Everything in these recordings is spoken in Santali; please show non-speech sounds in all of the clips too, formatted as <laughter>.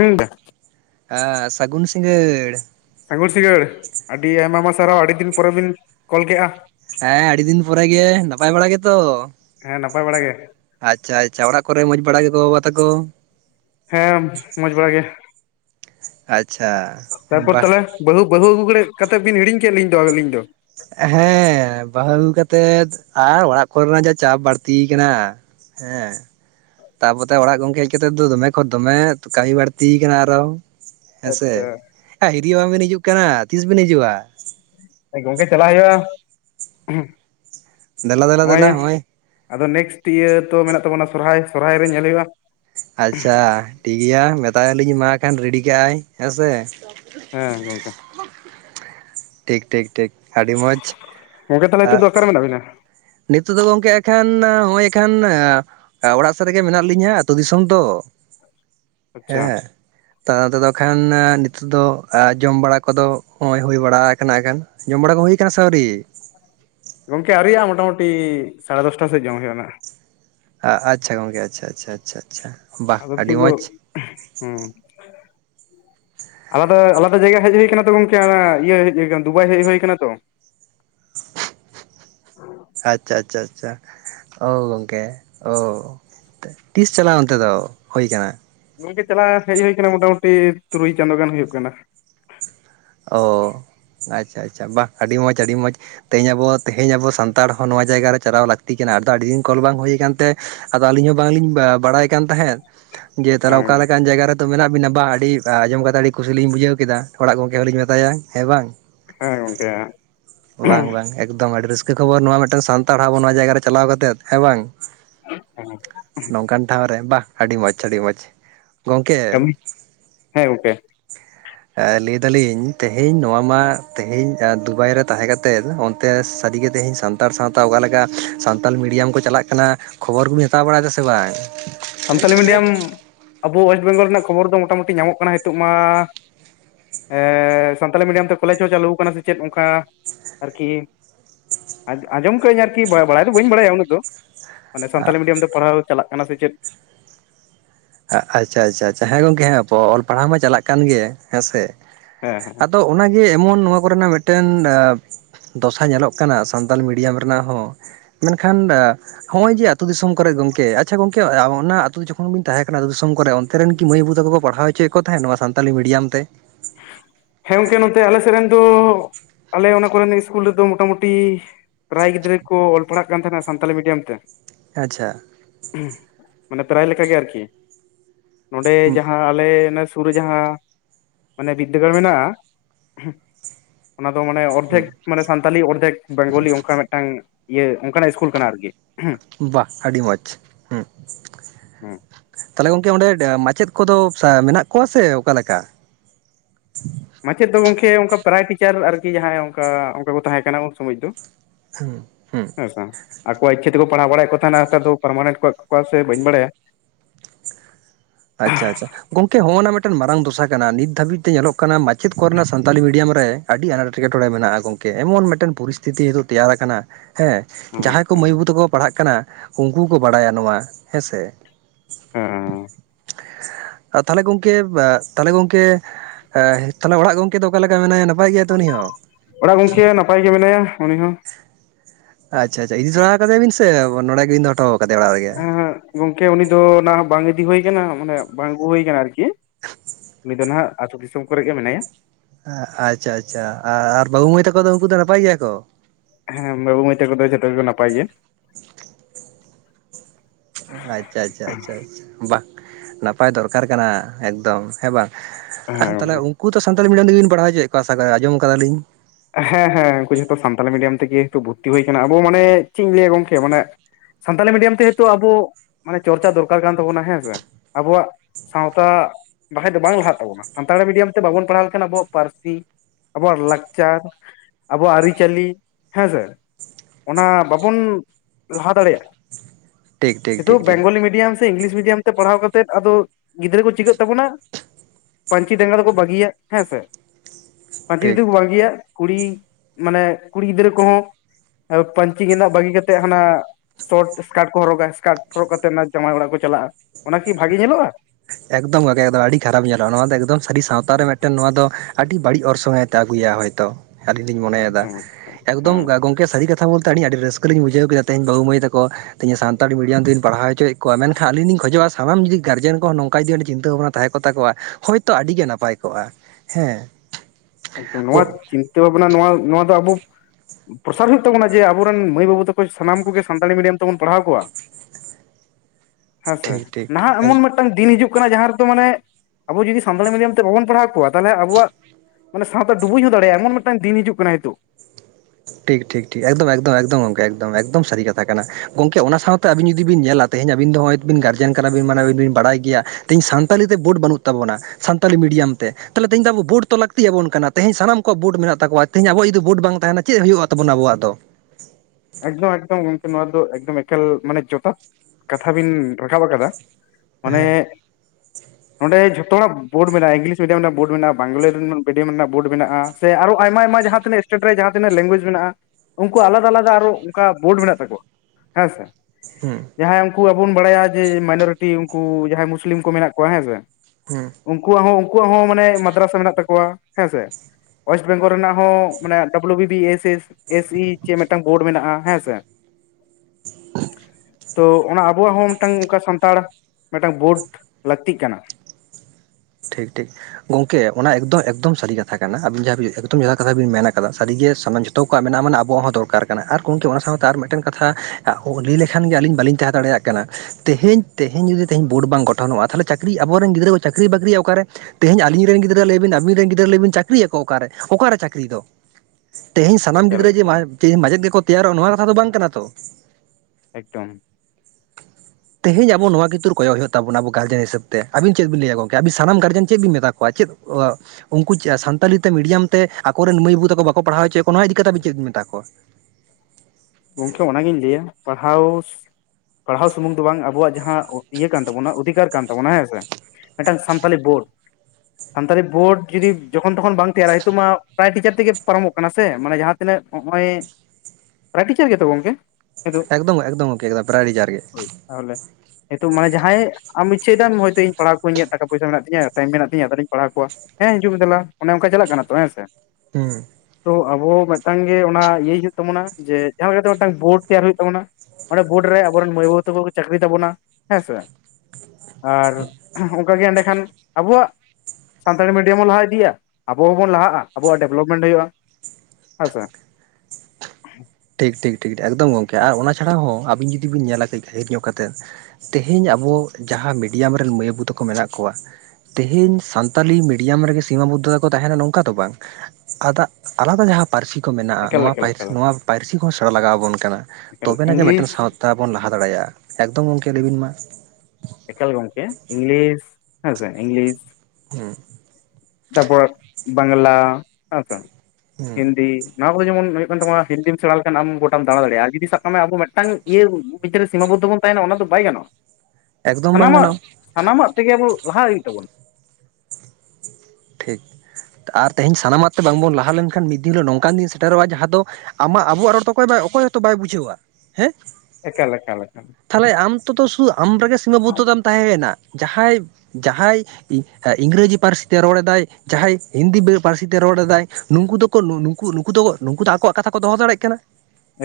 ᱦᱩᱸ ᱾ ᱦᱮ ᱥᱟᱹᱜᱩᱱ ᱥᱤᱸᱜᱟᱹᱲ ᱾ ᱥᱟᱹᱜᱩᱱ ᱥᱤᱸᱜᱟᱹᱲ, ᱟᱹᱰᱤ ᱟᱭᱢᱟ ᱟᱭᱢᱟ ᱥᱟᱨᱦᱟᱣ, ᱟᱹᱰᱤ ᱫᱤᱱ ᱯᱚᱨᱮ ᱵᱤᱱ ᱠᱚᱞ ᱠᱮᱫᱼᱟ? ᱦᱮᱸ ᱟᱹᱰᱤ ᱫᱤᱱ ᱯᱚᱨᱮ ᱜᱮ, ᱱᱟᱯᱟᱭ ᱵᱟᱲᱟ ᱜᱮᱛᱚ? ᱦᱮᱸ ᱱᱟᱯᱟᱭ ᱵᱟᱲᱟ ᱜᱮ᱾ ᱟᱪᱪᱷᱟ ᱟᱪᱪᱷᱟ, ᱚᱲᱟᱜ ᱠᱚᱨᱮ ᱢᱚᱸᱡᱽ ᱵᱟᱲᱟ ᱜᱮᱠᱚ ᱵᱟᱵᱟ ᱛᱟᱠᱚ? ᱦᱮᱸ ᱢᱚᱸᱡᱽ ᱵᱟᱲᱟ ᱜᱮ᱾ ᱟᱪᱪᱷᱟ ᱛᱟᱨᱯᱚᱨ ᱵᱟᱦ ᱛᱟᱦᱚᱞᱮ ᱾ ᱵᱟᱹᱦᱩ, ᱵᱟᱹᱦᱩ ᱟᱹᱜᱩ ᱠᱟᱛᱮᱫ ᱵᱤᱱ ᱦᱤᱲᱤᱧ ᱠᱮᱫ ᱞᱤᱧ ᱫᱚ ᱟᱹᱞᱤᱧ ᱫᱚ ᱾ ᱦᱮᱸ ᱵᱟᱦᱩ ᱟᱜᱩ ᱠᱟᱛᱮᱫ ᱟᱨ ᱚᱲᱟᱜ ᱠᱚᱨᱮᱱᱟᱜ ᱡᱟ ᱪᱟᱯ ᱵᱟᱹᱲᱛᱤᱭ ᱟᱠᱟᱱᱟ ᱾ ᱦᱮᱸ ᱾ ᱛᱟᱯᱚ ᱛᱮ ᱚᱲᱟᱜ ᱜᱚᱝᱠᱮ ᱦᱮᱡ ᱠᱟᱛᱮ ᱫᱚ ᱫᱚᱢᱮ ᱠᱷᱚᱫ ᱫᱚᱢᱮ ᱠᱟᱹᱢᱤ ᱵᱟᱹᱲᱛᱤᱭ ᱟᱠᱟᱱᱟ ᱟᱨᱚ ᱾ ᱦᱮᱸᱥᱮ ᱟᱪᱪᱷᱟ ᱦᱤᱨᱤ ᱦᱚᱸ ᱵᱟᱝ ᱵᱤᱱ ᱦᱤᱡᱩᱜ ᱠᱟᱱᱟ, ᱛᱤᱥ ᱵᱮᱱ ᱦᱤᱡᱩᱜᱼᱟ? ᱜᱚᱢᱠᱮ ᱪᱟᱞᱟᱜ ᱦᱩᱭᱩᱜᱼᱟ ᱾ <inaudible> ᱫᱮᱞᱟ ᱫᱮᱞᱟ ᱫᱮᱞᱟ <unintelligible> ᱟᱫᱚ ᱱᱮᱠᱥᱴ ᱤᱭᱟᱹ ᱛᱚ ᱢᱮᱱᱟᱜ ᱛᱟᱵᱚᱱᱟ ᱥᱚᱨᱦᱟᱭ, ᱥᱚᱨᱦᱟᱭ ᱨᱮ ᱧᱮᱞ ᱦᱩᱭᱩᱜᱼᱟ᱾ ᱟᱪᱪᱷᱟ ᱴᱷᱤᱠ ᱜᱮᱭᱟ ᱢᱮᱛᱟᱭᱟ ᱞᱤᱧ ᱢᱟ ᱠᱷᱟᱱ ᱨᱮᱰᱤ ᱠᱟᱜᱼᱟᱭ, ᱦᱮᱸ ᱥᱮ ᱾ ᱦᱮᱸ ᱜᱚᱝᱠᱮ ᱾ <inaudible> ᱴᱷᱤᱠ ᱴᱷᱤᱠ ᱴᱷᱤᱠ ᱟᱹᱰᱤ ᱢᱚᱡᱽ ᱜᱚᱝᱠᱮ ᱛᱟᱦᱚᱞᱮ ᱾ ᱱᱤᱛᱚᱜ ᱫᱚ ᱚᱠᱟᱨᱮ <inaudible> ᱢᱮᱱᱟᱜ ᱵᱤᱱᱟ ᱱᱤᱛᱚᱜ ᱫᱚ ᱜᱚᱝᱠᱮ ᱮᱠᱷᱟᱱ ᱱᱚᱜᱼᱚᱭ ᱮᱠᱷᱟᱱ ᱟᱨ ᱚᱲᱟᱜ ᱥᱮᱫ ᱨᱮᱜᱮ ᱢᱮᱱᱟᱜ ᱞᱤᱧᱟ ᱟᱹᱛᱩ ᱫᱤᱥᱚᱢ ᱫᱚ᱾ ᱟᱪ <unintelligible> ᱮ ᱦᱮᱸ ᱾ <unintelligible> ᱛᱮᱫᱚ ᱦᱟᱜ ᱮᱠᱷᱟᱱ ᱱᱤᱛᱚᱜ ᱫᱚ ᱡᱚᱢ ᱵᱟᱲᱟ ᱠᱚᱫᱚ ᱱᱚᱜᱼᱚᱭ ᱦᱩᱭ ᱵᱟᱲᱟ ᱟᱠᱟᱱᱟ ᱦᱟᱜ ᱠᱷᱟᱱ ᱾ ᱡᱚᱢ ᱵᱟᱲᱟ ᱠᱚ ᱦᱩᱭ ᱟᱠᱟᱱᱟ ᱥᱮ ᱟᱣᱨᱤ? ᱜᱚᱝᱠᱮ ᱟᱹᱣᱨᱤᱭᱟᱜᱼᱟ ᱢᱚᱴᱟ ᱢᱩᱴᱤ ᱥᱟᱲᱮ ᱫᱚᱥᱴᱟ ᱥᱮᱫ ᱡᱚᱢ ᱦᱩᱭᱩᱜᱼᱟ ᱱᱟᱜ ᱾ ᱟᱪᱪᱷᱟ ᱜᱚᱝᱠᱮ, ᱟᱪᱪᱷᱟ ᱟᱪᱪᱷᱟ ᱟᱪᱪᱷᱟ ᱟᱪᱪᱷᱟ ᱾ ᱟᱫᱚ ᱱᱤᱛᱳᱜ ᱫᱚ, ᱦᱩᱸ ᱾ ᱟᱞᱟᱫᱟ, ᱟᱞᱟᱫᱟ ᱡᱟᱭᱜᱟ ᱦᱮᱡ ᱦᱩᱭ ᱟᱠᱟᱱᱟ ᱛᱚ ᱜᱚᱝᱠᱮ, ᱤᱭᱟᱹ ᱦᱮᱡ ᱦᱩᱭ ᱫᱩᱵᱟᱭ ᱦᱮᱡ ᱦᱩᱭ ᱟᱠᱟᱱᱟ ᱛᱚ ᱾ ᱟᱪᱪᱷᱟ ᱟᱪᱪᱷᱟ ᱟᱪᱪᱷᱟ, ᱚ ᱜᱚᱝᱠᱮ ᱚ ᱾ ᱛᱤᱥ ᱪᱟᱞᱟᱣ ᱚᱱᱛᱮ ᱫᱚ ᱦᱩᱭ ᱟᱠᱟᱱᱟ? ᱜᱚᱝᱠᱮ ᱪᱟᱞᱟᱜ ᱦᱮᱡ ᱦᱩᱭ ᱟᱠᱟᱱᱟ ᱢᱚᱴᱟᱢᱩᱴᱤ ᱛᱩᱨᱩᱭ ᱪᱟᱸᱫᱳ ᱜᱟᱱ ᱦᱩᱭᱩᱜ ᱠᱟᱱᱟ ᱾ ᱚ ᱟᱪᱪᱷᱟ ᱟᱪᱪᱷᱟ ᱵᱟᱦ ᱟᱹᱰᱤ ᱢᱚᱡᱽ ᱟᱹᱰᱤ ᱢᱚᱡᱽ᱾ ᱛᱮᱦᱤᱧ ᱟᱵᱚ, ᱛᱮᱦᱤᱧ ᱟᱵᱚ ᱥᱟᱱᱛᱟᱲ ᱦᱚᱸ ᱱᱚᱣᱟ ᱡᱟᱭᱜᱟ ᱨᱮ ᱪᱟᱞᱟᱣ ᱞᱟᱹᱠᱛᱤ ᱠᱟᱱᱟ ᱟᱫᱚ ᱟᱹᱰᱤ ᱫᱤᱱ ᱠᱚᱞ ᱵᱟᱝ ᱦᱩᱭ ᱟᱠᱟᱱ ᱛᱮ ᱟᱫᱚ ᱟᱹᱞᱤᱧ ᱦᱚᱸ ᱵᱟᱝᱞᱤᱧ ᱵᱟᱲᱟᱭ ᱠᱟᱱ ᱛᱟᱦᱮᱸᱫ ᱾ ᱜᱮ ᱛᱟᱦᱞᱮ ᱦᱮᱸ ᱚᱠᱟ ᱞᱮᱠᱟᱱ ᱡᱟᱭᱜᱟ ᱨᱮᱛᱚ ᱢᱮᱱᱟᱜ ᱵᱤᱱᱟ ᱵᱟ, ᱟᱹᱰᱤ ᱟᱸᱡᱚᱢ ᱠᱟᱛᱮ ᱟᱹᱰᱤ ᱠᱩᱥᱤᱞᱤᱧ ᱵᱩᱡᱟᱹᱣ ᱠᱮᱫᱟ ᱚᱲᱟᱜ ᱠᱚ ᱼᱼ ᱠᱮ ᱞᱤᱧ ᱢᱮᱛᱟᱭᱟ ᱦᱮᱸ ᱵᱟᱝ? ᱦᱮᱸ ᱜᱚᱝᱠᱮ ᱦᱮᱸ ᱵᱟᱝ ᱵᱟᱝ ᱮᱠᱫᱚᱢ ᱟᱹᱰᱤ ᱨᱟᱹᱥᱠᱟᱹ ᱠᱷᱚᱵᱚᱨ ᱱᱚᱣᱟ ᱢᱤᱫᱴᱮᱱ ᱥᱟᱱᱛᱟᱲ ᱟᱵᱚ ᱱᱚᱣᱟ ᱡᱟᱭᱜᱟ ᱨᱮ ᱪᱟᱞᱟᱣ ᱠᱟᱛᱮ ᱦᱮᱸ ᱵᱟᱝ? ᱦᱮᱸ ᱱᱚᱝᱠᱟᱱ ᱴᱷᱟᱶ ᱨᱮ ᱵᱟᱦ ᱟᱹᱰᱤ ᱢᱚᱡᱽ, ᱟᱹᱰᱤ ᱢᱚᱡᱽ ᱾ ᱠᱟᱹᱢᱤ ᱦᱮᱸ ᱜᱚᱢᱠᱮ ᱾ ᱱᱤᱛ ᱟᱞᱤᱧ ᱛᱮᱦᱮᱧ ᱱᱚᱣᱟ ᱢᱟ ᱛᱮᱦᱮᱧ ᱡᱟᱠ ᱫᱩᱵᱟᱭ ᱨᱮ ᱛᱟᱦᱮᱸ ᱠᱟᱛᱮᱫᱼᱼ ᱛᱮ ᱥᱟᱹᱨᱤ ᱜᱮ ᱛᱮᱦᱮᱧ ᱥᱟᱱᱛᱟᱲ ᱥᱟᱶᱛᱟ ᱚᱠᱟᱞᱮᱠᱟ ᱥᱟᱱᱛᱟᱞ ᱢᱤᱰᱤᱭᱟᱢ ᱠᱚ ᱪᱟᱞᱟᱜ ᱠᱟᱱᱟ ᱠᱷᱚᱵᱚᱨ ᱠᱚᱞᱤᱧᱼᱼ ᱦᱟᱛᱟᱣ ᱵᱟᱲᱟᱭᱮᱫᱟ ᱥᱮ ᱵᱟᱝ? ᱥᱟᱱᱛᱟᱞᱤ ᱢᱤᱰᱤᱭᱟᱢ ᱟᱵᱚ ᱳᱭᱮᱥᱴ ᱵᱮᱝᱜᱚᱞ ᱨᱮᱱᱟᱜ ᱠᱷᱚᱵᱚᱨ ᱫᱚ ᱢᱳᱴᱟᱢᱩᱴᱤ ᱧᱟᱢᱚᱜ ᱠᱟᱱᱟ ᱱᱤᱛᱚᱜ ᱢᱟᱼᱼ ᱮᱻ ᱥᱟᱱᱛᱟᱞᱤ ᱢᱤᱰᱤᱭᱟᱢ ᱛᱮ ᱠᱚᱞᱮᱡᱽ ᱦᱚᱸ ᱪᱟᱹᱞᱩ ᱟᱠᱟᱱᱟ ᱥᱮ ᱪᱮᱫ ᱚᱱᱠᱟ ᱟᱨᱠᱤᱼᱼ ᱟᱸᱡᱚᱢ ᱠᱟᱜ ᱟᱹᱧ ᱟᱨᱠᱤ ᱵᱟᱲᱟᱭ ᱫᱚ ᱵᱟᱹᱧ ᱵᱟᱲᱟᱭᱟ ᱩᱱᱟᱜᱲ ᱫᱚ ᱾ ᱢᱟᱱᱮ ᱥᱟᱱᱛᱟᱞᱤ ᱢᱤᱰᱤᱭᱟᱢ ᱛᱮ ᱯᱟᱲᱦᱟᱣ ᱪᱟᱞᱟᱜ ᱠᱟᱱᱟ ᱥᱮ ᱪᱮᱫ? ᱟᱪᱪᱷᱟ ᱟᱪᱪᱷᱟ ᱟᱪᱪᱷᱟ ᱦᱮᱸ ᱜᱚᱝᱠᱮ ᱦᱮᱸ, ᱚᱞ ᱯᱟᱲᱦᱟᱣ ᱢᱟ ᱪᱟᱞᱟᱜ ᱠᱟᱱ ᱜᱮ ᱦᱮᱸ ᱥᱮ ᱦᱮᱸ ᱦᱮᱸ ᱟᱫᱚᱼᱼ ᱚᱱᱟᱜᱮ ᱮᱢᱚᱱ ᱱᱚᱣᱟ ᱠᱚᱨᱮᱱᱟᱜ ᱢᱤᱫᱴᱮᱱᱼᱼ ᱫᱚᱥᱟ ᱧᱮᱞᱚᱜ ᱠᱟᱱᱟ ᱥᱟᱱᱛᱟᱲᱤ ᱢᱤᱰᱤᱭᱟᱢ ᱨᱮᱱᱟᱜ ᱦᱚᱸ ᱾ ᱢᱮᱱᱠᱷᱟᱱ ᱦᱚᱜᱼ ᱚᱭ ᱡᱮ ᱟᱹᱛᱩ ᱫᱤᱥᱚᱢ ᱠᱚᱨᱮ ᱜᱚᱝᱠᱮ ᱟᱪᱪᱷᱟ ᱜᱚᱝᱠᱮ ᱚᱱᱟ ᱟᱹᱛᱩ ᱡᱚᱠᱷᱚᱱ ᱵᱤᱱ ᱛᱟᱦᱮᱸ ᱼᱼ ᱟᱹᱛᱩ ᱫᱤᱥᱚᱢ ᱠᱚᱨᱮ ᱚᱱᱛᱮᱨᱮᱱᱤ ᱢᱟᱹᱭ ᱵᱟᱹ ᱵᱩᱠᱚ ᱯᱟᱲᱦᱟᱣ ᱦᱚᱪᱚᱭᱮᱫ ᱠᱚ ᱛᱟᱦᱮᱸᱫ ᱱᱚᱣᱟ ᱥᱟᱱᱛᱟᱞᱤ ᱢᱤᱰᱤᱭᱟᱢ ᱛᱮ ᱾ ᱦᱮᱸ ᱜᱚᱝᱠᱮ ᱱᱚᱛᱮ ᱟᱞᱮ ᱥᱮᱫ ᱨᱮᱱ ᱫᱚ, ᱟᱞᱮ ᱚᱱᱟ ᱠᱚᱨᱮᱱ ᱤᱥᱠᱩᱞ ᱨᱮᱫᱚ ᱢᱚᱴᱟᱢᱩᱴᱤᱼᱼ ᱯᱨᱟᱭ ᱜᱤᱫᱽᱨᱟᱹ ᱠᱚ ᱚᱞ ᱯᱟᱲᱦᱟᱜ ᱠᱟᱱ ᱛᱟᱦᱮᱸᱱᱟ ᱥᱟᱱᱛᱟᱞᱤ ᱢᱤᱰᱤᱭᱟᱢ ᱛᱮ ᱾ ᱟᱪᱪᱷᱟ ᱾ ᱢᱟᱱᱮ ᱯᱨᱟᱭᱞᱮᱠᱟ ᱜᱮ ᱟᱨᱠᱤ ᱱᱚᱸᱰᱮ ᱡᱟᱦᱟᱸ ᱟᱞᱮ ᱥᱩᱼᱼ ᱥᱩᱨ ᱨᱮ ᱡᱟᱦᱟᱸᱼᱼ ᱢᱟᱱᱮ ᱵᱤᱫᱽᱫᱟᱹᱜᱟᱲ ᱢᱮᱱᱟᱜᱼᱟ, ᱚᱱᱟ ᱫᱚ ᱢᱟᱱᱮ ᱚᱨᱫᱷᱮᱠᱼᱼ ᱢᱟᱱᱮ ᱥᱟᱱᱛᱟᱞᱤ ᱚᱨᱫᱷᱮᱠ ᱵᱮᱝᱜᱚᱞᱤ ᱚᱱᱠᱟ ᱢᱤᱫᱴᱟᱝ ᱤᱭᱟᱹ ᱚᱱᱠᱟᱱᱟᱜ ᱤᱥᱠᱩᱞ ᱠᱟᱱᱟ ᱟᱨᱠᱤ ᱾ ᱵᱟᱥ ᱟᱹᱰᱤ ᱢᱚᱡᱽ ᱦᱮᱸ ᱾ ᱛᱟᱦᱚᱞᱮ ᱜᱚᱝᱠᱮ ᱚᱸᱰᱮ ᱢᱟᱪᱮᱫ ᱠᱚᱫᱚ ᱢᱮᱱᱟᱜ ᱠᱚᱣᱟ ᱥᱮ ᱚᱠᱟ ᱞᱮᱠᱟ? ᱢᱟᱪᱮᱫ ᱫᱚ ᱜᱚᱝᱠᱮ ᱚᱱᱠᱟ ᱯᱨᱟᱭ ᱴᱤᱪᱟᱨ ᱟᱨᱠᱤ ᱡᱟᱦᱟᱸᱭ ᱚᱱᱠᱟ ᱚᱱᱠᱟ ᱠᱚ ᱛᱟᱦᱮᱸ ᱠᱟᱱᱟ ᱩᱱ ᱥᱚᱢᱚᱭ ᱫᱚ ᱾ ᱟᱪᱪᱷᱟ ᱦᱮᱸ ᱾ ᱦᱮᱸᱥᱮ ᱟᱠᱚᱣᱟᱜ ᱤᱪᱪᱷᱟ ᱛᱮᱠᱚ ᱯᱟᱲᱦᱟᱣ ᱵᱟᱭᱮᱫ ᱠᱚ ᱛᱟᱦᱮᱱᱟ ᱱᱮᱛᱟᱨ ᱫᱚ ᱯᱟᱨᱢᱟᱱᱮᱱᱴ ᱠᱚ ᱮᱫ ᱠᱚᱣᱟ ᱥᱮ ᱵᱟᱹᱧ ᱵᱟᱲᱟᱭᱟ ᱾ ᱟᱪᱪᱷᱟ ᱟᱶᱪᱷᱟ ᱾ ᱜᱚᱝᱠᱮ ᱦᱚᱜᱼ ᱱᱟ ᱢᱤᱫᱴᱮᱱ ᱢᱟᱨᱟᱝ ᱫᱚᱥᱟ ᱠᱟᱱᱟ, ᱱᱤᱛ ᱫᱷᱟᱹᱵᱤᱡ ᱛᱮ ᱧᱮᱞᱚᱜ ᱠᱟᱱᱟ ᱢᱟᱪᱮᱫ ᱠᱚᱨᱮᱱᱟᱜ ᱥᱟᱱᱛᱟᱞᱤ ᱢᱤᱰᱤᱭᱟᱢ ᱨᱮᱼᱼ ᱟᱹᱰᱤ ᱟᱱᱟᱴᱠ ᱮᱴᱠᱚᱴᱚᱬᱮ ᱢᱮᱱᱟᱜᱼᱟ ᱜᱚᱢᱠᱮ, ᱮᱢᱚᱱ ᱢᱤᱫᱴᱮᱱ ᱯᱚᱨᱤᱥᱛᱤᱛᱤ ᱱᱤᱛᱚᱜ ᱛᱮᱭᱟᱨ ᱟᱠᱟᱱᱟ ᱦᱮᱸ ᱾ ᱦᱮᱸ ᱡᱟᱦᱟᱸᱭ ᱠᱚ ᱦᱮᱸ ᱢᱟᱹᱭ ᱵᱟᱹᱵᱩ ᱛᱟᱠᱚ ᱠᱚ ᱯᱟᱲᱦᱟᱜ ᱠᱟᱱᱟ ᱩᱱᱠᱩ ᱦᱚᱸᱠᱚ ᱵᱟᱲᱟᱭᱟ ᱱᱚᱣᱟ ᱦᱮᱸ ᱥᱮ ᱾ ᱦᱩᱸ ᱚᱸ ᱛᱟᱦᱚᱞᱮ ᱜᱚᱝᱠᱮ ᱛᱟᱦᱞᱮ ᱜᱚᱝᱠᱮ ᱛᱟᱦᱮ ᱚᱲᱟᱜ ᱫᱚ? ᱛᱚ ᱚᱠᱟ ᱞᱮᱠᱟ ᱢᱮᱱᱟᱭᱟ ᱱᱟᱯᱟᱭ ᱜᱮᱭᱟᱭ ᱛᱚ ᱩᱱᱤ ᱦᱚᱸ? ᱚᱲᱟᱜ ᱜᱚᱢᱠᱮ ᱱᱟᱯᱟᱭ ᱜᱮ ᱢᱮᱱᱟᱭᱟ ᱩᱱᱤ ᱦᱚᱸ ᱾ ᱟᱪᱪᱷᱟ ᱟᱪᱪᱷᱟ, ᱤᱫᱤ ᱛᱚᱨᱟ ᱠᱟᱫᱮᱵᱤᱱ ᱥᱮ ᱱᱚᱰᱮ ᱜᱮᱵᱮᱱ ᱫᱚᱦᱚ ᱦᱚᱴᱚ ᱟᱠᱟᱫᱮ ᱚᱲᱟᱜ ᱨᱮ? ᱦᱮᱸ ᱜᱚᱝᱠᱮ ᱩᱱᱤ ᱫᱚ ᱚᱱᱟ ᱵᱟᱝ ᱤᱫᱤ ᱦᱩᱭ ᱟᱠᱟᱱᱟ ᱢᱟᱱᱮ ᱵᱟᱝ ᱟᱜᱩ ᱦᱩᱭ ᱟᱠᱟᱱᱟ ᱟᱨᱠᱤ ᱾ ᱩᱱᱤ ᱫᱚ ᱱᱟᱜ ᱟᱹᱛᱩ ᱫᱤᱥᱚᱢ ᱠᱚᱨᱮ ᱜᱮ ᱢᱮᱱᱟᱭᱟ ᱾ ᱦᱚᱸ ᱟᱪᱪᱷᱟ ᱟᱪᱪᱷᱟ, ᱟᱨ ᱵᱟᱹᱦᱩ ᱢᱟᱹᱭ ᱛᱟᱠᱚ ᱫᱚ ᱩᱱᱠᱩ ᱫᱚ ᱱᱟᱯᱟᱭ ᱜᱮᱭᱟ ᱠᱚ? ᱦᱮᱸ ᱵᱟᱹᱵᱩ ᱢᱟᱹᱭ ᱛᱟᱠᱩ ᱠᱚᱫᱚ ᱡᱚᱛᱚ ᱜᱮ ᱱᱟᱯᱟᱭ ᱜᱮᱭᱟ ᱾ ᱟᱪᱪᱷᱟ ᱟᱪᱪᱷᱟ ᱟᱪᱷᱟᱷᱟ ᱵᱟᱝ ᱱᱟᱯᱟᱭ ᱫᱚᱨᱠᱟᱨ ᱠᱟᱱᱟ ᱮᱠᱫᱚᱢ ᱦᱮᱸ ᱵᱟᱝ ᱦᱮᱸ ᱾ ᱜᱚᱝᱠᱮ ᱛᱟᱦᱚᱞᱮ ᱩᱱᱠᱩ ᱫᱚ ᱥᱟᱱᱛᱟᱲᱤ ᱢᱤᱰᱤᱭᱟᱢ ᱛᱮᱜᱮᱵᱤᱱ ᱯᱟᱲᱦᱟᱣ ᱦᱚᱪᱚᱭᱮᱫ ᱠᱚᱣᱟ ᱥᱮ ᱟᱸᱡᱚᱢ ᱠᱟᱫᱟᱞᱤᱧ? ᱦᱮᱸ ᱦᱮᱸ ᱩᱱᱠᱩ ᱡᱚᱛᱚ ᱥᱟᱱᱛᱟᱞᱤ ᱢᱤᱰᱤᱭᱟᱢ ᱛᱮᱜᱮ ᱛᱚ ᱵᱷᱩᱨᱛᱤ ᱦᱩᱭ ᱟᱠᱟᱱᱟ ᱟᱵᱚ ᱢᱟᱱᱮ ᱪᱮᱫ ᱤᱧ ᱞᱟᱹᱭᱟ ᱜᱚᱝᱠᱮ ᱢᱟᱱᱮ ᱥᱟᱱᱛᱟᱞᱤ ᱢᱤᱰᱤᱭᱟᱢ ᱛᱮ ᱟᱵᱚ ᱢᱟᱱᱮ ᱪᱚᱨᱪᱟ ᱫᱚᱨᱠᱟᱨ ᱠᱟᱱ ᱛᱟᱵᱚᱱᱟ ᱦᱮᱸᱥᱮ ᱟᱵᱚᱣᱟᱜ ᱥᱟᱶᱛᱟ ᱵᱟᱠᱷᱟᱡ ᱫᱚ ᱵᱟᱝ ᱞᱟᱦᱟᱜ ᱛᱟᱵᱚᱱᱟ᱾ ᱥᱟᱱᱛᱟᱲᱤ ᱢᱤᱰᱤᱭᱟᱢ ᱛᱮ ᱵᱟᱵᱚᱱ ᱯᱟᱲᱦᱟᱣ ᱞᱮᱱᱠᱷᱟᱱ ᱟᱵᱚᱣᱟᱜ ᱯᱟᱹᱨᱥᱤ ᱟᱵᱚᱣᱟᱜ ᱞᱟᱠᱪᱟᱨ ᱟᱵᱚᱣᱟᱜ ᱟᱹᱨᱤᱪᱟᱹᱞᱤ ᱦᱮᱸ ᱥᱮ᱾ ᱚᱱᱟ ᱵᱟᱵᱚᱱ ᱞᱟᱦᱟ ᱫᱟᱲᱮᱭᱟᱜ ᱴᱷᱤᱠ ᱴᱷᱤᱠ ᱱᱤᱛᱚᱜ ᱴᱷᱤᱠ ᱴᱷᱤᱠ ᱵᱮᱝᱜᱚᱞᱤ ᱢᱤᱰᱤᱭᱟᱢ ᱤᱝᱜᱞᱤᱥ ᱢᱤᱰᱤᱭᱟᱢ ᱛᱮ ᱯᱟᱲᱦᱟᱣ ᱠᱟᱛᱮᱫ ᱟᱫᱚ ᱜᱤᱫᱽᱨᱟᱹ ᱠᱚ ᱪᱤᱠᱟᱹᱜ ᱛᱟᱵᱚᱱᱟ ᱯᱟᱹᱧᱪᱤ ᱰᱮᱸᱜᱟ ᱫᱚᱠᱚ ᱵᱟᱹᱜᱤᱭᱟ ᱦᱮᱸᱥᱮ ᱯᱟᱹᱧᱪᱤ ᱴᱷᱤᱠ ᱫᱷᱤ ᱠᱚ ᱵᱟᱹᱜ ᱠᱩᱲᱤ ᱢᱟᱱᱮ ᱠᱩᱲᱤ ᱜᱤᱫᱽᱨᱟᱹ ᱠᱚᱦᱚᱸ ᱯᱟᱹᱧᱪᱤ ᱜᱮᱸᱫᱟᱜ ᱵᱟᱹᱜᱤ ᱠᱟᱛᱮᱜ ᱦᱟᱱᱟ ᱥᱚᱴ ᱥᱠᱟᱴ ᱠᱚ ᱦᱚᱨᱚᱜᱟ ᱥᱠᱟᱴ ᱦᱚᱨᱚᱜ ᱠᱟᱛᱮ ᱚᱱᱟ ᱡᱟᱢᱟᱭ ᱚᱲᱟᱜ ᱠᱚ ᱪᱟᱞᱟᱜᱼᱟ ᱚᱱᱟᱠᱤ ᱵᱷᱟᱜᱮ ᱧᱮᱞᱚᱜᱼᱟ? ᱮᱠᱫᱚᱢ ᱜᱚᱝᱠᱮ ᱮᱠᱚᱢ ᱟᱹᱰᱤ ᱠᱷᱟᱨᱟᱯ ᱧᱮᱞᱚᱜᱼᱟ ᱱᱚᱣᱟ ᱫᱚ ᱮᱠᱫᱚᱢ ᱥᱟᱹᱨᱤ ᱥᱟᱶᱛᱟ ᱨᱮ ᱢᱤᱫᱴᱮᱱ ᱱᱚᱣᱟ ᱫᱚ ᱟᱹᱰᱤ ᱵᱟᱹᱲᱤᱡ ᱚᱨᱥᱚᱝ ᱟᱹᱜᱩᱭᱟ ᱦᱚᱭ ᱛᱚ ᱟᱞᱤᱧ ᱞᱤᱧ ᱢᱚᱱᱮᱭ ᱫᱟ᱾ ᱮᱠᱫᱚᱢ ᱮᱠᱫᱚᱢ ᱦᱮᱸ ᱥᱟᱹᱨᱤ ᱠᱟᱛᱷᱟ ᱵᱚᱞᱛᱮ ᱟᱹᱰᱤ ᱟᱹᱰᱤ ᱨᱟᱹᱥᱠᱟᱹ ᱞᱤᱧ ᱵᱩᱡᱟᱹᱣ ᱠᱮᱫᱟ ᱛᱮᱦᱮᱧ ᱵᱟᱹᱵᱩ ᱢᱟᱹᱭ ᱛᱮᱠᱚ ᱥᱟᱱᱛᱟᱲᱤ ᱢᱤᱰᱤᱭᱟᱢ ᱛᱮᱵᱤᱱ ᱯᱟᱲᱦᱟᱣ ᱚᱪᱚᱭᱮᱫ ᱠᱚᱣᱟ ᱢᱮᱱᱠᱷᱟᱱ ᱟᱹᱞᱤᱧ ᱞᱤᱧ ᱠᱷᱚᱡᱚᱜᱼᱟ ᱥᱟᱱᱟᱢ ᱡᱩᱫᱤ ᱜᱟᱨᱡᱮᱱ ᱱᱚᱝᱠᱟ ᱡᱩᱫᱤ ᱪᱤᱱᱛᱟᱹ ᱵᱷᱟᱵᱱᱟ ᱛᱟᱦᱮᱸ ᱠᱚᱜ ᱛᱟᱠᱚᱣᱟ ᱦᱚᱭ ᱛᱚ ᱟᱹᱰᱤ ᱜᱮ ᱱᱟᱯᱟᱭ ᱠᱚᱜᱼᱟ ᱦᱮᱸ᱾ ᱮᱠᱫᱚᱢ ᱱᱚᱣᱟ ᱪᱤᱱᱛᱟᱹ ᱵᱷᱟᱵᱽᱱᱟ ᱱᱚᱣᱟ ᱱᱚᱣᱟ ᱫᱚ ᱟᱵᱚ ᱯᱨᱚᱥᱟᱨ ᱦᱩᱭᱩᱜ ᱛᱟᱵᱚᱱᱟ ᱡᱮ ᱟᱵᱚᱨᱮᱱ ᱢᱟᱹᱭ ᱵᱟᱹᱵᱩ ᱛᱮᱠᱚ ᱥᱟᱱᱟᱢ ᱠᱚᱜᱮ ᱥᱟᱱᱛᱟᱲᱤ ᱢᱤᱰᱤᱭᱟᱢ ᱛᱮᱵᱚᱱ ᱯᱟᱲᱦᱟᱣ ᱠᱚᱣᱟ᱾ ᱦᱮᱸ ᱥᱮ ᱴᱷᱤᱠ ᱴᱷᱤᱠ ᱱᱟᱦᱟᱜ ᱮᱢᱚᱱ ᱴᱷᱤᱠ ᱴᱟᱝ ᱫᱤᱱ ᱦᱤᱡᱩᱜ ᱠᱟᱱᱟ ᱡᱟᱦᱟᱸ ᱨᱮᱫᱚ ᱢᱟᱱᱮ ᱟᱵᱚ ᱡᱩᱫᱤ ᱥᱟᱱᱛᱟᱲᱤ ᱢᱤᱰᱤᱭᱟᱢ ᱛᱮ ᱵᱟᱵᱚᱱ ᱯᱟᱲᱦᱟᱣ ᱠᱚᱣᱟ ᱛᱟᱦᱚᱞᱮ ᱟᱵᱚᱣᱟᱜ ᱢᱟᱱᱮ ᱥᱟᱶᱛᱟ ᱰᱩᱵᱩᱡ ᱦᱚᱸ ᱫᱟᱲᱮᱭᱟᱜᱼᱟ ᱮᱢᱚᱱ ᱢᱤᱫᱴᱟᱝ ᱫᱤᱱ ᱦᱤᱡᱩᱜ ᱠᱟᱱᱟ ᱱᱤᱛᱚᱜ᱾ ᱴᱷᱤᱠ ᱴᱷᱤᱠ ᱴᱷᱤᱠ ᱮᱠᱫᱚᱢ ᱮᱠᱫᱚᱢ ᱮᱠᱫᱚᱢ ᱜᱚᱢᱠᱮ ᱮᱠᱫᱚᱢ ᱮᱠᱫᱚᱢ ᱥᱟᱹᱨᱤ ᱠᱟᱛᱷᱟ ᱠᱟᱱᱟ ᱜᱚᱝᱠᱮ ᱚᱱᱟ ᱥᱟᱶᱛᱮ ᱟᱵᱤᱱ ᱡᱩᱫᱤ ᱵᱤᱱ ᱧᱮᱞᱟ ᱛᱮᱦᱮᱧ ᱟᱵᱤᱱ ᱫᱚ ᱦᱚᱸᱜᱼᱚᱭ ᱵᱤᱱ ᱜᱟᱨᱡᱮᱱ ᱠᱟᱱᱟᱵᱤᱱ ᱢᱟᱱᱮ ᱵᱤᱱ ᱵᱟᱰᱟᱭ ᱜᱮᱭᱟ ᱛᱮᱦᱤᱧ ᱥᱟᱱᱛᱟᱞᱤ ᱛᱮ ᱵᱚᱰ ᱵᱟᱹᱱᱩᱜ ᱛᱟᱵᱚᱱᱟ᱾ ᱥᱟᱱᱛᱟᱞᱤ ᱢᱤᱰᱤᱭᱟᱢ ᱛᱮ᱾ ᱛᱟᱦᱚᱞᱮ ᱛᱮᱦᱮᱧ ᱫᱚ ᱟᱵᱚ ᱵᱚᱰ ᱛᱚ ᱞᱟᱹᱠᱛᱤ ᱟᱵᱚᱱ ᱠᱟᱱᱟ ᱛᱮᱦᱮᱧ ᱥᱟᱱᱟᱢ ᱠᱚ ᱵᱚᱰ ᱢᱮᱱᱟᱜ ᱛᱟᱠᱚᱣᱟ ᱛᱮᱦᱮᱧ ᱟᱵᱚᱣᱟᱜ ᱡᱩᱫᱤ ᱵᱚᱰ ᱵᱟᱝ ᱛᱟᱸᱦᱮᱱᱟ ᱪᱮᱫ ᱦᱩᱭᱩᱜᱼᱟ ᱛᱟᱵᱚᱱᱟ ᱟᱵᱚᱣᱟᱜ ᱫᱚ? ᱮᱠᱫᱚᱢ ᱮᱠᱫᱚᱢ ᱜᱚᱢᱠᱮ ᱱᱚᱣᱟ ᱫᱚ ᱮᱠᱫᱚᱢ ᱮᱠᱟᱞ ᱢᱟᱱᱮ ᱡᱚᱛᱷᱟ ᱠᱟᱛᱷᱟ ᱵᱤᱱ ᱨᱟᱠᱟᱵ ᱠᱟᱫᱟ ᱢᱟᱱᱮ <inaudible> ᱱᱚᱰᱮ ᱡᱷᱚᱛᱚ ᱦᱚᱲᱟᱜ ᱵᱚᱰ ᱢᱮᱱᱟᱜᱼᱟ ᱤᱝᱞᱤᱥ ᱢᱤᱰᱤᱭᱟᱢ ᱨᱮᱱᱟᱜ ᱵᱚᱰ ᱢᱮᱱᱟᱜᱼᱟ ᱵᱟᱝᱞᱟ ᱨᱤᱱ ᱢᱤᱰᱤᱭᱟᱢ ᱨᱮᱱᱟᱜ ᱵᱚᱰ ᱢᱮᱱᱟᱜᱼᱟ᱾ ᱥᱮ ᱟᱨᱦᱚᱸ ᱟᱭᱢᱟ ᱟᱭᱢᱟ ᱡᱟᱦᱟᱸ ᱛᱤᱱᱟᱹᱜ ᱮᱥᱴᱮᱴ ᱨᱮ ᱡᱟᱦᱟᱸ ᱛᱤᱱᱟᱹᱜ ᱞᱮᱝᱜᱩᱭᱮᱡᱽ ᱢᱮᱱᱟᱜᱼᱟ ᱩᱱᱠᱩ ᱟᱞᱟᱫᱟ ᱟᱞᱟᱫᱟ ᱚᱱᱠᱟ ᱵᱚᱰ ᱢᱮᱱᱟᱜ ᱛᱟᱠᱚᱣᱟ ᱦᱮᱸ ᱥᱮ᱾ ᱦᱩᱸ᱾ ᱡᱟᱦᱟᱸᱭ ᱩᱱᱠᱩ ᱟᱵᱚ ᱵᱚᱱ ᱵᱟᱰᱟᱭᱟ ᱡᱮ ᱢᱟᱭᱱᱚᱨᱚᱴᱤ ᱩᱱᱠᱩ ᱡᱟᱦᱟᱸᱭ ᱢᱩᱥᱞᱤᱢ ᱠᱚ ᱢᱮᱱᱟᱜ ᱠᱚᱣᱟ ᱦᱮᱸ ᱥᱮ᱾ ᱦᱩᱸ᱾ ᱩᱱᱠᱩᱣᱟᱜ ᱦᱚᱸ ᱩᱱᱠᱩᱣᱟᱜ ᱦᱚᱸ ᱢᱟᱱᱮ ᱢᱟᱫᱽᱨᱟᱥᱟ ᱨᱮ ᱢᱮᱱᱟᱜ ᱛᱟᱠᱚᱣᱟ ᱦᱮᱸ ᱥᱮ᱾ ᱳᱭᱮᱥᱴ ᱵᱮᱝᱜᱚᱞ ᱨᱮᱱᱟᱜ ᱦᱚᱸ ᱢᱟᱱᱮ W B B S S S E ᱪᱮ ᱢᱤᱫᱴᱟᱝ ᱵᱚᱰ ᱢᱮᱱᱟᱜᱼᱟ ᱦᱮᱸ ᱥᱮ ᱛᱚ ᱚᱱᱟ ᱟᱵᱚᱣᱟᱜ ᱦᱚᱸ ᱢᱤᱫᱴᱟᱝ ᱚᱱᱠᱟ ᱥᱟᱱᱛᱟᱲ ᱢᱤᱫᱴᱟᱝ ᱵᱚᱰ ᱞᱟᱹᱠᱛᱤᱜ ᱠᱟᱱᱟ᱾ ᱴᱷᱤᱠ ᱴᱷᱤᱠ᱾ ᱜᱚᱝᱠᱮ ᱚᱱᱟ ᱮᱠᱫᱚᱢ ᱮᱠᱫᱚᱢ ᱥᱟᱹᱨᱤ ᱠᱟᱛᱷᱟ ᱠᱟᱱᱟ ᱟᱵᱤᱱ ᱡᱟᱦᱟᱸ ᱮᱠᱫᱚᱢ ᱡᱚᱛᱷᱟ ᱠᱟᱛᱷᱟ ᱵᱤᱱ ᱢᱮᱱ ᱠᱟᱫᱟ ᱥᱟᱹᱨᱤ ᱜᱮ ᱥᱟᱱᱟᱢ ᱡᱚ ᱛᱚ ᱠᱚᱣᱟᱜ ᱢᱮᱱᱟᱜᱼᱟ ᱢᱟᱱᱮ ᱟᱵᱚᱣᱟᱜ ᱦᱚᱸ ᱫᱚᱨᱠᱟᱨ ᱠᱟᱱᱟ ᱟᱨ ᱜᱚᱢᱠᱮ ᱚᱱᱟ ᱥᱟᱶᱛᱮ ᱟᱨ ᱢᱤᱫᱴᱮᱱ ᱠᱟᱛᱷᱟ ᱞᱟᱹᱭ ᱞᱮᱠᱷᱟᱱ ᱜᱮ ᱟᱹᱞᱤᱧ ᱵᱟᱹᱞᱤᱧ ᱛᱟᱦᱮᱸ ᱫᱟᱲᱮᱭᱟᱜ ᱠᱟᱱᱟ ᱛᱮᱦᱮᱧ ᱛᱮᱦᱮᱧ ᱡᱩᱫᱤ ᱛᱮᱦᱮᱧ ᱵᱚᱰ ᱵᱟᱝ ᱜᱚᱴᱷᱚᱱᱚᱜᱼᱟ ᱛᱟᱦᱚᱞᱮ ᱪᱟᱹᱠᱨᱤ ᱟᱵᱚᱨᱮᱱ ᱜᱤᱫᱽᱨᱟᱹ ᱠᱚ ᱪᱟᱹᱠᱨᱤ ᱵᱟᱹᱠᱨᱤ ᱚᱠᱟᱨᱮ ᱛᱮᱦᱮᱧ ᱟᱹᱞᱤᱧ ᱨᱮᱱ ᱜᱤᱫᱽᱨᱟᱹ ᱞᱟᱹᱭ ᱵᱤᱱ ᱟᱵᱤᱱ ᱨᱮᱱ ᱜᱤᱫᱽᱨᱟᱹ ᱞᱟᱹᱭ ᱵᱤᱱ ᱪᱟᱹᱠᱨᱤᱭᱟᱠᱚ ᱚᱠᱟᱨᱮ ᱚᱠᱟᱨᱮ ᱪᱟᱹᱠᱨᱤ ᱫᱚ᱾ ᱛᱮᱦᱮᱧ ᱥᱟᱱᱟᱢ ᱮᱠᱟᱞ ᱜᱤᱫᱽᱨᱟᱹ ᱡᱮ ᱢᱟ ᱮᱠᱟᱞ ᱛᱮᱦᱤᱧ ᱢᱟᱪᱮᱫ ᱜᱮᱠᱚ ᱛᱮᱭᱟᱨᱚᱜᱼᱟ ᱱᱚᱣᱟ ᱠᱟᱛᱷᱟ ᱫᱚ ᱵᱟᱝ ᱠᱟᱱᱟ ᱛᱚ᱾ ᱮᱠᱫᱚᱢ᱾ ᱛᱮᱦᱮᱧ ᱟᱵᱚ ᱱᱚᱣᱟ ᱠᱤᱛᱩᱨ ᱠᱚᱭᱚᱜ ᱦᱩᱭᱩᱜ ᱛᱟᱵᱚᱱᱟ ᱛᱮᱦᱮᱧ ᱟᱵᱚ ᱱᱚᱣᱟ ᱠᱷᱟᱹᱛᱤᱨ ᱠᱚᱭᱚᱜ ᱦᱚᱭᱚᱜ ᱛᱟᱵᱚᱱᱟ ᱟᱵᱚ ᱜᱟᱨᱡᱮᱱ ᱦᱤᱥᱟᱹᱵ ᱛᱮ ᱟᱵᱤᱱ ᱪᱮᱫ ᱵᱤᱱ ᱞᱟᱹᱭᱟ ᱜᱚᱝᱠᱮ ᱟᱵᱤᱱ ᱥᱟᱱᱟᱢ ᱜᱟᱨᱡᱮᱱ ᱪᱮᱫ ᱵᱤᱱ ᱢᱮᱛᱟ ᱠᱚᱣᱟ ᱪᱮᱫ ᱠᱚᱣᱟ ᱾ ᱩᱱᱠᱩ ᱪᱮ ᱥᱟᱱᱛᱟᱞᱤ ᱛᱮ, ᱢᱤᱰᱤᱭᱟᱢ ᱛᱮ, ᱟᱠᱚ ᱨᱮᱱ ᱢᱟᱹᱭ ᱵᱟᱹᱵᱩ ᱛᱟᱠᱚ, ᱵᱟᱠᱚ ᱯᱟᱲᱦᱟᱣ ᱚᱪᱚᱭᱮᱫ ᱚᱱᱟ, ᱤᱫᱤ ᱠᱟᱛᱮ, ᱟᱵᱤᱱ ᱪᱮᱫ ᱵᱤᱱ ᱢᱮᱛᱟ ᱠᱚᱣᱟ? ᱜᱚᱝᱠᱮ, ᱚᱱᱟ ᱜᱤᱧ ᱞᱟᱹᱭᱟ, ᱯᱟᱲᱦᱟᱣ ᱯᱟᱲᱦᱟᱣ ᱥᱩᱢᱩᱝ ᱫᱚ, ᱵᱟᱝ ᱾ ᱟᱵᱚᱣᱟᱜ ᱡᱟᱦᱟᱸ, ᱤᱭᱟᱹ ᱠᱟᱱ ᱛᱟᱵᱚᱱᱟ, ᱚᱫᱷᱤᱠᱟᱨ ᱠᱟᱱ ᱛᱟᱵᱚᱱᱟ ᱾ ᱦᱮᱸ ᱥᱮ ᱢᱤᱫᱴᱟᱝ ᱥᱟᱱᱛᱟᱞᱤ ᱵᱳᱨᱰ ᱥᱟᱱᱛᱟᱲᱤ ᱵᱳᱨᱰ, ᱡᱩᱫᱤ ᱡᱚᱠᱷᱚᱱ ᱛᱚᱠᱷᱚᱱ ᱵᱟᱝ, ᱛᱮᱭᱟᱨᱟ, ᱦᱤᱛᱚᱝ ᱢᱟ ᱯᱨᱟᱭ ᱴᱤᱪᱟᱨ ᱛᱮᱜᱮ, ᱯᱟᱨᱚᱢᱚᱜ ᱠᱟᱱᱟ ᱥᱮ, ᱢᱟᱱᱮ ᱡᱟᱦᱟᱸ ᱛᱤᱱᱟ. ᱜ, ᱦᱚᱸᱜᱼᱚᱭ ᱯᱟᱨᱟ ᱴᱤᱪᱟᱨ ᱜᱮᱛᱚ, ᱜᱚᱝᱠᱮ! ᱱᱤᱛᱚᱜ ᱮᱠᱫᱚᱢ, ᱮᱠᱫᱚᱢ ᱜᱚᱝᱠᱮ, ᱯᱨᱟ ᱴᱤᱪᱟᱨ ᱜᱮ ᱾ ᱦᱳᱭ ᱛᱟᱦᱚᱞᱮ, ᱱᱤᱛᱚᱜ ᱢᱟᱱᱮ, ᱡᱟᱦᱟᱸᱭ ᱟᱢ, ᱤᱪᱪᱷᱟᱹᱭ ᱮᱫᱟᱢ, ᱦᱚᱭ ᱛᱚ, ᱤᱧ ᱯᱟᱲᱦᱟᱣ ᱠᱩᱟᱹᱧ, ᱤᱧᱟᱜ ᱴᱟᱠᱟ ᱯᱩᱭᱥᱟᱹ ᱢᱮᱱᱟᱜ ᱛᱤᱧᱟ, ᱴᱟᱭᱤᱢ ᱢᱮᱱᱟᱜ ᱛᱤᱧᱟ, ᱛᱟᱦᱚᱞᱤᱧ, ᱯᱟᱲᱦᱟᱣ ᱠᱚᱣᱟ ᱾ ᱦᱮᱸ, ᱦᱤᱡᱩᱜ ᱢᱮ ᱫᱮᱞᱟ ᱾ ᱚᱱᱮ, ᱚᱱᱠᱟ ᱪᱟᱞᱟᱜ ᱠᱟᱱᱟ ᱛᱚ, ᱦᱮᱸ ᱥᱮ ᱾ ᱦᱩᱸᱻ ᱾ ᱛᱚ ᱟᱵᱚ, ᱢᱤᱫᱴᱟᱝ ᱜᱮ, ᱚᱱᱟ ᱤᱭᱟᱹ ᱦᱩᱭᱩᱜ ᱛᱟᱵᱚᱱᱟ ᱾ ᱡᱮ, ᱡᱟᱦᱟᱸ ᱞᱮᱠᱟ ᱛᱮ, ᱢᱤᱫᱴᱟᱝ ᱵᱳᱨᱰ ᱛᱮᱭᱟᱨ ᱦᱩᱭᱩᱜ ᱛᱟᱵᱚᱱᱟ ᱾ ᱚᱸᱰᱮ, ᱵᱳᱨᱰ ᱨᱮ, ᱟᱵᱚᱨᱮᱱ ᱢᱟᱹᱭ ᱵᱟᱹᱵᱩ ᱛᱟᱠᱚ ᱠᱚ, ᱪᱟᱹᱠᱨᱤ ᱛᱟᱵᱚᱱᱟ, ᱦᱮᱸ ᱥᱮ ᱾ ᱟᱨ, ᱠᱷ-ᱟᱸᱻᱦ ᱚᱱᱠᱟ ᱜᱮ, ᱮᱸᱰᱮ ᱠᱷᱟᱱ ᱟᱵᱚᱣᱟᱜ ᱥᱟᱱᱛᱟᱲᱤ ᱢᱤᱰᱤᱭᱟᱢ ᱦᱚᱸ ᱞᱟᱦᱟ ᱤᱫᱤᱭᱟ ᱾ ᱟᱵᱚ ᱦᱚᱸ, ᱵᱚᱱ ᱞᱟᱦᱟᱜᱼᱟ ᱾ ᱟᱵᱚᱣᱟᱜ, ᱰᱮᱵᱷᱞᱚᱯᱢᱮᱱᱴ ᱦᱩᱭᱩᱜᱼᱟ, ᱦᱮᱸᱥᱮ ᱾ ᱠᱷ-ᱮᱸ-ᱥ ᱾ ᱴᱷᱤᱠ, ᱴᱷᱤᱠ ᱴᱷᱤᱠ, ᱮᱠᱫᱚᱢ ᱜᱚᱝᱠᱮ, ᱟᱨ ᱚᱱᱟ, ᱪᱷᱟᱲᱟ ᱦᱚᱸ, ᱟᱵᱤᱱ ᱡᱩᱫᱤ ᱵᱤᱱ, ᱧᱮᱞᱟ ᱠᱟᱹᱡ ᱜᱟᱹᱦᱤᱨ ᱧᱚᱜ, ᱠᱟᱛᱮᱫ ᱛᱮᱦᱤᱧ ᱟᱵᱚ, ᱡᱟᱦᱟᱸ, ᱢᱤᱰᱤᱭᱟᱢ ᱨᱮᱱ ᱢᱟᱹᱭ ᱵᱟᱹᱵᱩ ᱛᱟᱠᱚ, ᱢᱮᱱᱟᱜ ᱠᱚᱣᱟ ᱛᱮᱦᱮᱧ, ᱥᱟᱱᱛᱟᱞᱤ ᱢᱤᱰᱤᱭᱟᱢ ᱨᱮᱜᱮ, ᱥᱤᱢᱟ ᱵᱚᱫᱽᱫᱷᱚᱛᱟ ᱠᱚ, ᱛᱟᱦᱮᱸᱱᱟ ᱾ ᱱᱚᱝᱠᱟ ᱫᱚ ᱵᱟᱝ? ᱦᱟᱜ ᱟᱫᱟᱜ, ᱟᱞᱟᱫᱟ ᱡᱟᱦᱟᱸ ᱯᱟᱨᱥᱤ ᱠᱚ, ᱢᱮᱱᱟᱜᱼᱟ ᱾ ᱮᱠᱟᱞ ᱱᱚᱣᱟ ᱮᱠᱟᱞ ᱯᱟ. ᱨᱥᱤ, ᱮᱠᱟᱞ ᱱᱚᱣᱟ ᱯᱟᱹᱨᱥᱤ ᱠᱚᱦᱚᱸ, ᱥᱮᱬᱟ ᱞᱟᱜᱟᱣ ᱟᱵᱚᱱ ᱠᱟᱱᱟ ᱾ ᱮᱠᱟᱞ ᱛᱚᱵᱮ, ᱮᱱᱟᱝ ᱜᱮ, ᱤᱝᱞᱤᱥ ᱢᱤᱫᱟᱝ ᱥᱟᱶ ᱯᱟᱱᱛᱷᱟ ᱵᱚᱱ, ᱞᱟᱦᱟ ᱫᱟᱲᱮᱭᱟᱜᱼᱟ ᱾ ᱮᱠᱫᱚᱢ ᱜᱚᱢᱠᱮ, ᱞᱟᱹᱭ ᱵᱤᱱ ᱢᱟ ᱾ ᱮᱠᱟᱞ ᱜᱚᱢᱠᱮ, ᱤᱝᱞᱤᱥ, ᱦᱮᱸ ᱥᱮ, ᱤᱝᱞᱤᱥ ᱾ ᱦᱩᱸᱻ ᱾ ᱴᱟᱵᱚᱫ ᱵᱟᱝᱞᱟ, ᱦᱮᱸ ᱥᱮ, ᱦᱩᱸ ᱦᱤᱱᱫᱤ ᱾ ᱱᱚᱣᱟ ᱠᱚ, ᱡᱮᱢᱚᱱ, ᱱᱩᱭ ᱠᱟᱱ ᱛᱟᱢᱟ, ᱦᱤᱱᱫᱤᱢ ᱥᱮᱬᱟ ᱞᱮᱠᱷᱟᱱ, ᱟᱢ ᱜᱚᱴᱟᱢ ᱫᱟᱬᱟ ᱫᱟᱲᱮᱭᱟᱜᱼᱟ ᱾ ᱡᱩᱫᱤ, ᱥᱟᱵ ᱠᱟᱜ ᱢᱮ, ᱟᱵᱚ ᱢᱤᱫᱴᱟᱝ ᱤᱭᱟᱹ ᱵᱷᱤᱛᱨᱟᱹ ᱥᱤᱢᱟ ᱵᱚᱫᱫᱷᱚ ᱵᱚᱱ ᱛᱟᱦᱮᱸᱱᱟ ᱾ ᱚᱱᱟ ᱫᱚ, ᱵᱟᱭ ᱜᱟᱱᱚᱜᱼᱟ ᱾ ᱮᱠᱫᱚᱢ ᱵᱟᱝ ᱥᱟᱱᱟᱢᱟᱜ, ᱜᱟᱱᱚᱜᱼᱟ ᱥᱟᱱᱟᱢᱟᱜ ᱛᱮᱜᱮ, ᱟᱵᱩ ᱞᱟᱦᱟ ᱦᱩᱭᱩᱜ ᱛᱟᱵᱚᱱᱟ ᱾ ᱴᱷᱤᱠ, ᱟᱨ ᱛᱮᱦᱮᱧ ᱥᱟᱱᱟᱢ ᱟᱜ ᱛᱮ, ᱵᱟᱝᱵᱚᱱ ᱞᱟᱦᱟ ᱞᱮᱱᱠᱷᱟᱱ, ᱢᱤᱫ ᱫᱤᱱ ᱦᱤᱞᱳᱜ ᱱᱚᱝᱠᱟᱱ ᱫᱤᱱ ᱥᱮᱴᱮᱨᱚᱜᱼᱟ, ᱡᱟᱦᱟᱸ ᱫᱚ ᱟᱢᱟᱜ, ᱟᱵᱚᱣᱟᱜ ᱨᱚᱲ ᱛᱚ, ᱚᱠᱚᱭ ᱵᱟᱭ, ᱚᱠᱚᱭ ᱦᱚᱸᱛᱚ, ᱵᱟᱭ ᱵᱩᱡᱷᱟᱹᱣᱟ ᱾ ᱦᱮᱸ ᱾ ᱮᱠᱟᱞ, ᱮᱠᱟᱞ ᱮᱠᱟᱞ ᱾ ᱛᱟᱦᱞᱮ, ᱟᱢ ᱛᱚᱛᱚ, ᱥᱩᱫᱩ ᱟᱢ ᱨᱮᱜᱮ, ᱥᱤᱢᱟ ᱵᱚᱫᱫᱷᱚ ᱛᱟᱢ ᱛᱟᱦᱮᱸᱭᱮᱱᱟ, ᱡᱟᱦᱟᱸᱭ, ᱡᱟᱦᱟᱸᱭ ᱤᱝᱨᱮᱡᱤ ᱯᱟᱹᱨᱥᱤ ᱛᱮ, ᱨᱚᱲ ᱮᱫᱟᱭ ᱡᱟᱦᱟᱸᱭ, ᱦᱤᱱᱫᱤ ᱯᱟᱹᱨᱥᱤ ᱛᱮ, ᱨᱚᱲ ᱮᱫᱟᱭ, ᱱᱩᱠᱩ ᱫᱚ ᱱᱩᱠᱩ, ᱱᱩᱠᱩ ᱫᱚ, ᱱᱩᱠᱩ ᱫᱚ ᱟᱠᱚᱣᱟᱜ ᱠᱟᱛᱷᱟ ᱠᱚ, ᱫᱚᱦᱚ ᱫᱟᱲᱮᱭᱟᱜ ᱠᱟᱱᱟ ᱾